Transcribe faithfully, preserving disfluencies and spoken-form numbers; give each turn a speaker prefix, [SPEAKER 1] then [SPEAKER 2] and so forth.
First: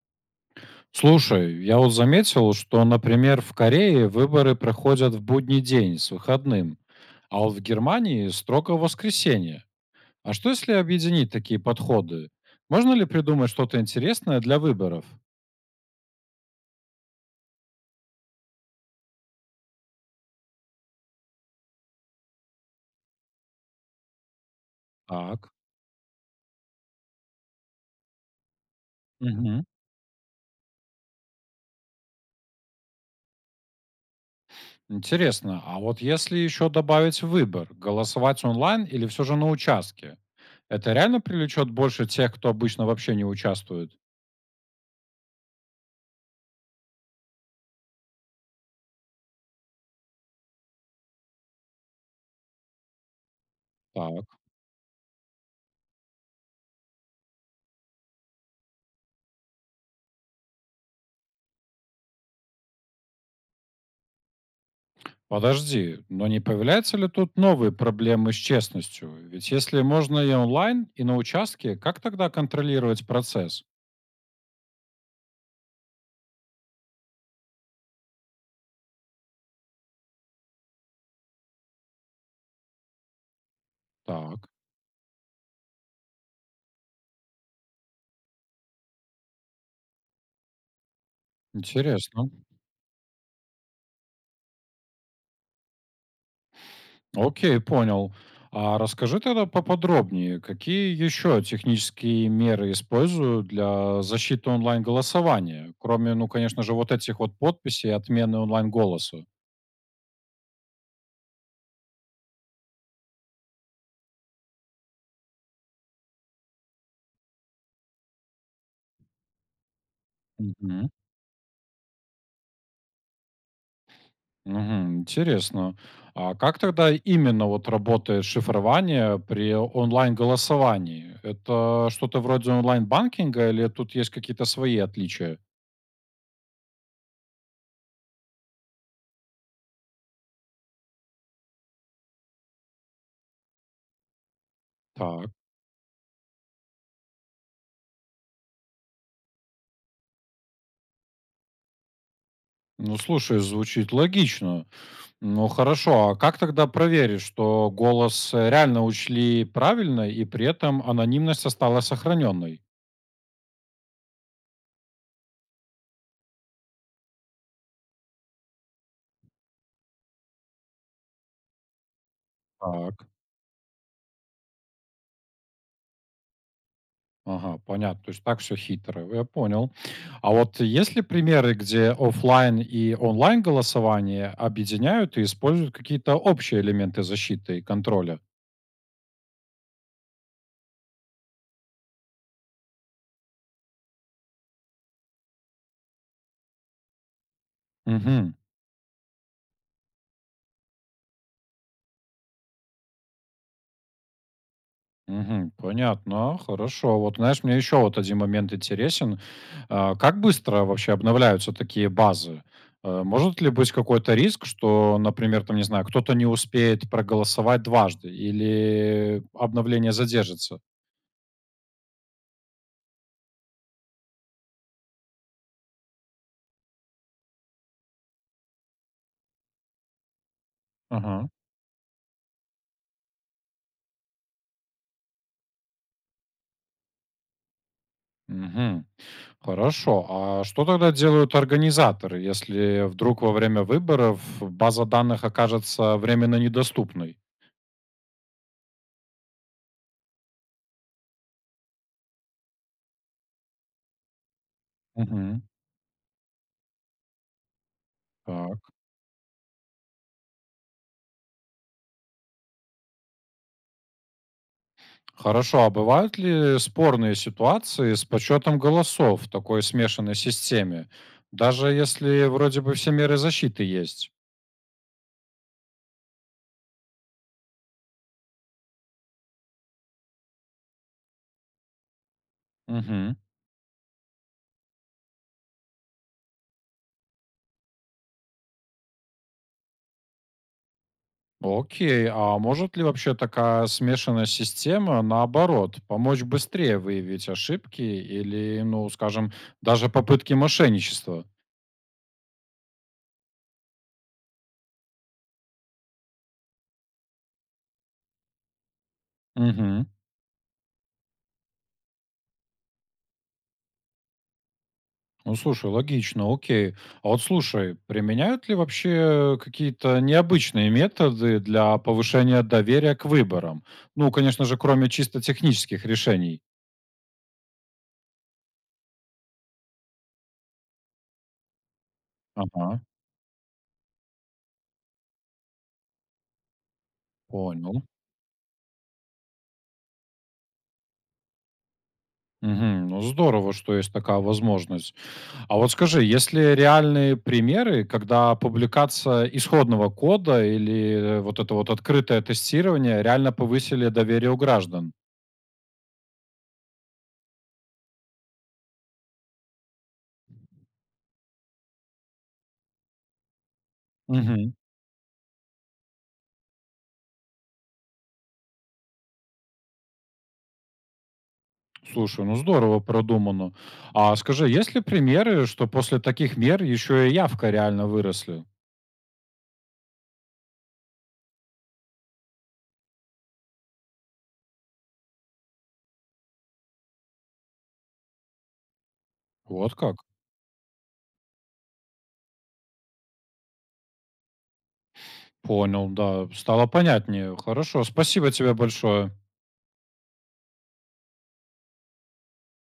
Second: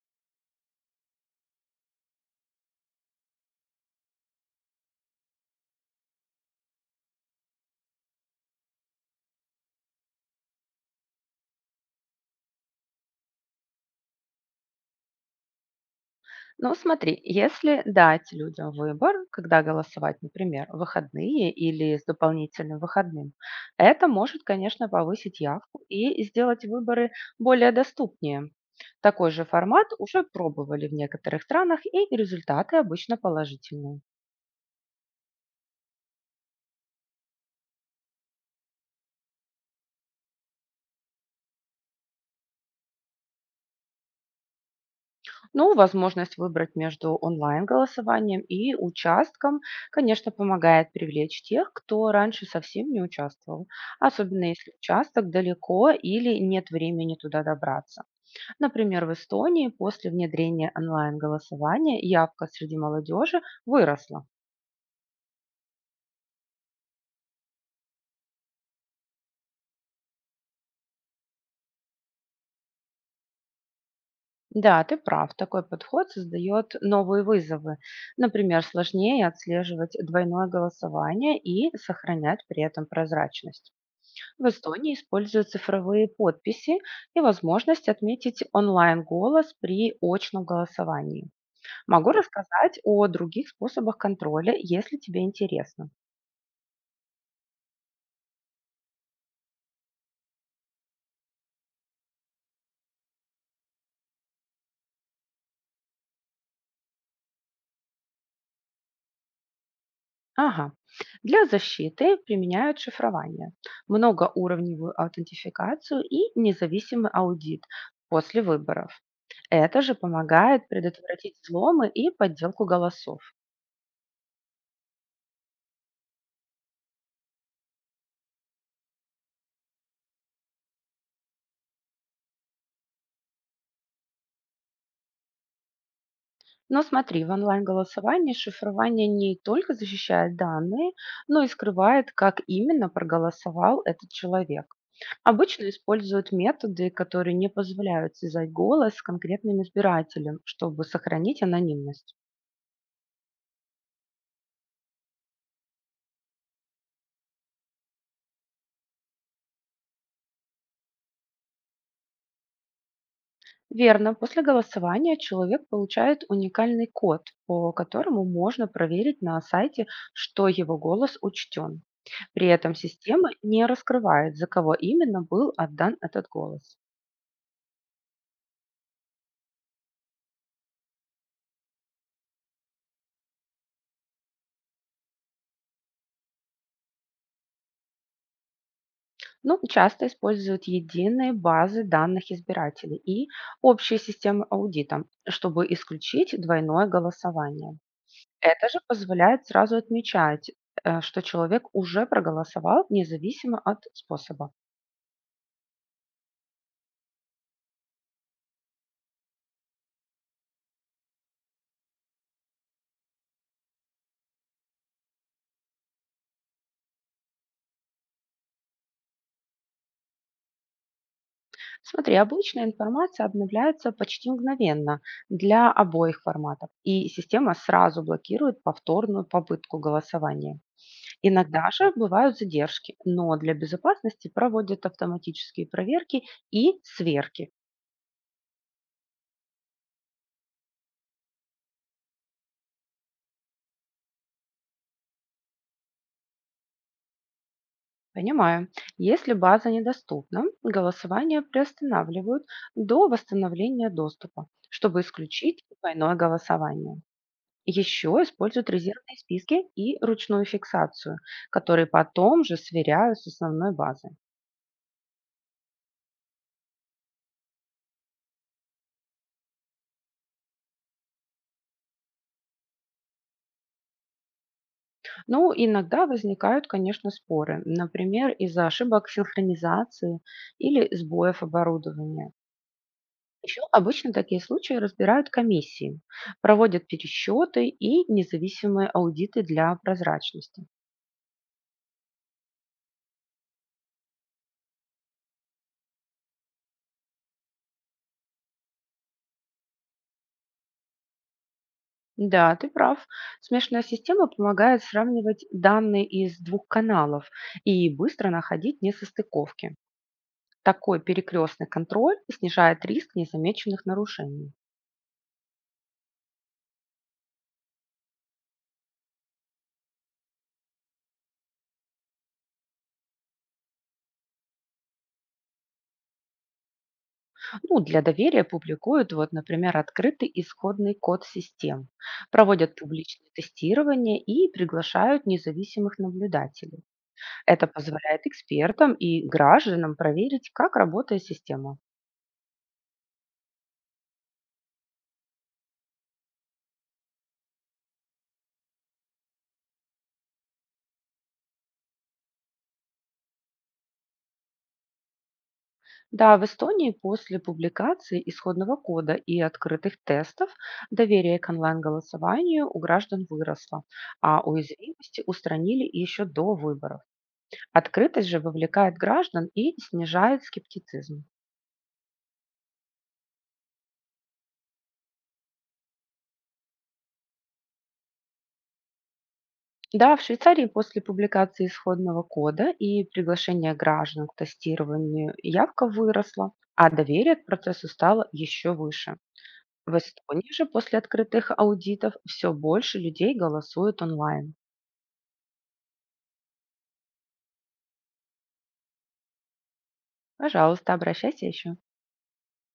[SPEAKER 1] Слушай, я вот заметил, что, например, в Корее выборы проходят в будний день с выходным, а вот в Германии строго в воскресенье. А что если объединить такие подходы? Можно ли придумать что-то интересное для выборов?
[SPEAKER 2] Ну, смотри, если дать людям выбор, когда голосовать, например, в выходные или с дополнительным выходным, это может, конечно, повысить
[SPEAKER 1] Так.
[SPEAKER 2] явку и сделать выборы более доступнее. Такой же
[SPEAKER 1] Мгм.
[SPEAKER 2] формат уже пробовали в некоторых странах, и результаты обычно положительные.
[SPEAKER 1] Интересно, а вот если еще добавить выбор, голосовать онлайн или все же на участке, это реально привлечет больше тех, кто обычно вообще не участвует?
[SPEAKER 2] Ну, возможность выбрать между онлайн-голосованием и участком, конечно, помогает привлечь тех, кто раньше совсем не участвовал,
[SPEAKER 1] Так.
[SPEAKER 2] особенно если участок далеко или нет времени туда добраться. Например, в Эстонии после внедрения онлайн-голосования явка среди молодежи выросла.
[SPEAKER 1] Подожди, но не появляются ли тут новые проблемы с честностью? Ведь если можно и онлайн, и на участке, как тогда контролировать процесс?
[SPEAKER 2] Да, ты прав, такой подход создает новые вызовы. Например, сложнее отслеживать двойное голосование и сохранять при этом прозрачность. В
[SPEAKER 1] Так,
[SPEAKER 2] Эстонии используют цифровые подписи и возможность отметить онлайн-голос при очном голосовании. Могу
[SPEAKER 1] интересно.
[SPEAKER 2] рассказать о других способах контроля, если тебе интересно.
[SPEAKER 1] Окей, понял. А расскажи тогда поподробнее, какие еще технические меры используют для защиты онлайн-голосования, кроме, ну, конечно же, вот этих вот подписей и отмены онлайн-голоса?
[SPEAKER 2] Ага. Для защиты применяют шифрование, многоуровневую аутентификацию и независимый аудит после выборов. Это же помогает предотвратить взломы и подделку голосов.
[SPEAKER 1] Мгм. Интересно. А как тогда именно вот работает шифрование при онлайн-голосовании? Это что-то вроде онлайн-банкинга или тут есть какие-то свои отличия?
[SPEAKER 2] Но смотри, в онлайн-голосовании шифрование не только защищает данные, но и скрывает, как именно проголосовал этот человек.
[SPEAKER 1] Так.
[SPEAKER 2] Обычно используют методы, которые не позволяют связать голос с конкретным избирателем, чтобы сохранить анонимность.
[SPEAKER 1] Ну, слушай, звучит логично. Ну, хорошо. А как тогда проверить, что голос э, реально учли правильно и при этом анонимность осталась сохраненной?
[SPEAKER 2] Верно, после голосования человек получает уникальный код, по которому можно проверить на сайте, что его голос учтен. При этом
[SPEAKER 1] Так.
[SPEAKER 2] система не раскрывает, за кого именно был отдан этот голос.
[SPEAKER 1] Ага, понятно. То есть так все хитро. Я понял. А вот есть ли примеры, где оффлайн и онлайн голосование объединяют и используют какие-то общие элементы защиты и контроля?
[SPEAKER 2] Ну, часто используют единые базы данных избирателей и общие системы аудита, чтобы исключить двойное голосование.
[SPEAKER 1] Мгм.
[SPEAKER 2] Это же позволяет сразу отмечать, э, что человек уже проголосовал, независимо от способа.
[SPEAKER 1] Мгм. Понятно. Хорошо. Вот знаешь, мне еще вот один момент интересен. А, как быстро вообще обновляются такие базы? Э, может ли быть какой-то риск, что, например, там, не знаю, кто-то не успеет проголосовать дважды или обновление задержится?
[SPEAKER 2] Смотри, обычная информация обновляется почти мгновенно для обоих форматов, и система сразу блокирует повторную попытку голосования.
[SPEAKER 1] Ага.
[SPEAKER 2] Иногда же бывают задержки, но для безопасности проводят автоматические проверки и сверки.
[SPEAKER 1] Мгм. Хорошо. А что тогда делают организаторы, если вдруг во время выборов база данных окажется временно недоступной?
[SPEAKER 2] Понимаю. Если база недоступна, голосование приостанавливают до восстановления доступа, чтобы
[SPEAKER 1] Мгм.
[SPEAKER 2] исключить двойное голосование. Еще используют
[SPEAKER 1] Так.
[SPEAKER 2] резервные списки и ручную фиксацию, которые потом же сверяют с основной базой.
[SPEAKER 1] Хорошо. А бывают ли спорные ситуации с подсчетом голосов в такой смешанной системе, даже если вроде бы все меры защиты есть?
[SPEAKER 2] Ну, иногда возникают, конечно, споры, например, из-за ошибок синхронизации или сбоев оборудования.
[SPEAKER 1] Мгм.
[SPEAKER 2] Еще обычно такие случаи разбирают комиссии, проводят пересчеты и независимые аудиты для прозрачности.
[SPEAKER 1] Окей. А может ли вообще такая смешанная система, наоборот, помочь быстрее выявить ошибки или, ну, скажем, даже попытки мошенничества?
[SPEAKER 2] Да, ты прав. Смешанная система помогает сравнивать данные из двух каналов и быстро находить несостыковки.
[SPEAKER 1] Мгм.
[SPEAKER 2] Такой перекрестный контроль снижает риск незамеченных нарушений.
[SPEAKER 1] Ну, слушай, логично, окей. А вот слушай, применяют ли вообще какие-то необычные методы для повышения доверия к выборам? Ну, конечно же, кроме чисто технических решений.
[SPEAKER 2] Ну, для доверия публикуют, вот, например, открытый исходный код систем, проводят
[SPEAKER 1] Ага,
[SPEAKER 2] публичные тестирования и приглашают независимых наблюдателей. Это
[SPEAKER 1] понял.
[SPEAKER 2] позволяет экспертам и гражданам проверить, как работает система.
[SPEAKER 1] Мгм. Ну, здорово, что есть такая возможность. А вот скажи, есть ли реальные примеры, когда публикация исходного кода или э, вот это вот открытое тестирование реально повысили доверие у граждан?
[SPEAKER 2] Да, в Эстонии после публикации исходного кода и открытых тестов доверие к онлайн-голосованию у граждан выросло, а
[SPEAKER 1] Мгм.
[SPEAKER 2] уязвимости устранили еще до выборов. Открытость же вовлекает граждан и снижает скептицизм.
[SPEAKER 1] Слушай, ну здорово продумано. А скажи, есть ли примеры, что после таких мер еще и явка реально выросли?
[SPEAKER 2] Да, в Швейцарии после публикации исходного кода и приглашения граждан к тестированию явка выросла, а доверие к процессу стало еще выше.
[SPEAKER 1] Вот
[SPEAKER 2] В
[SPEAKER 1] как?
[SPEAKER 2] Эстонии же после открытых аудитов все больше людей голосуют онлайн.
[SPEAKER 1] Понял, да. Стало понятнее. Хорошо, спасибо тебе большое.
[SPEAKER 2] Пожалуйста, обращайся еще.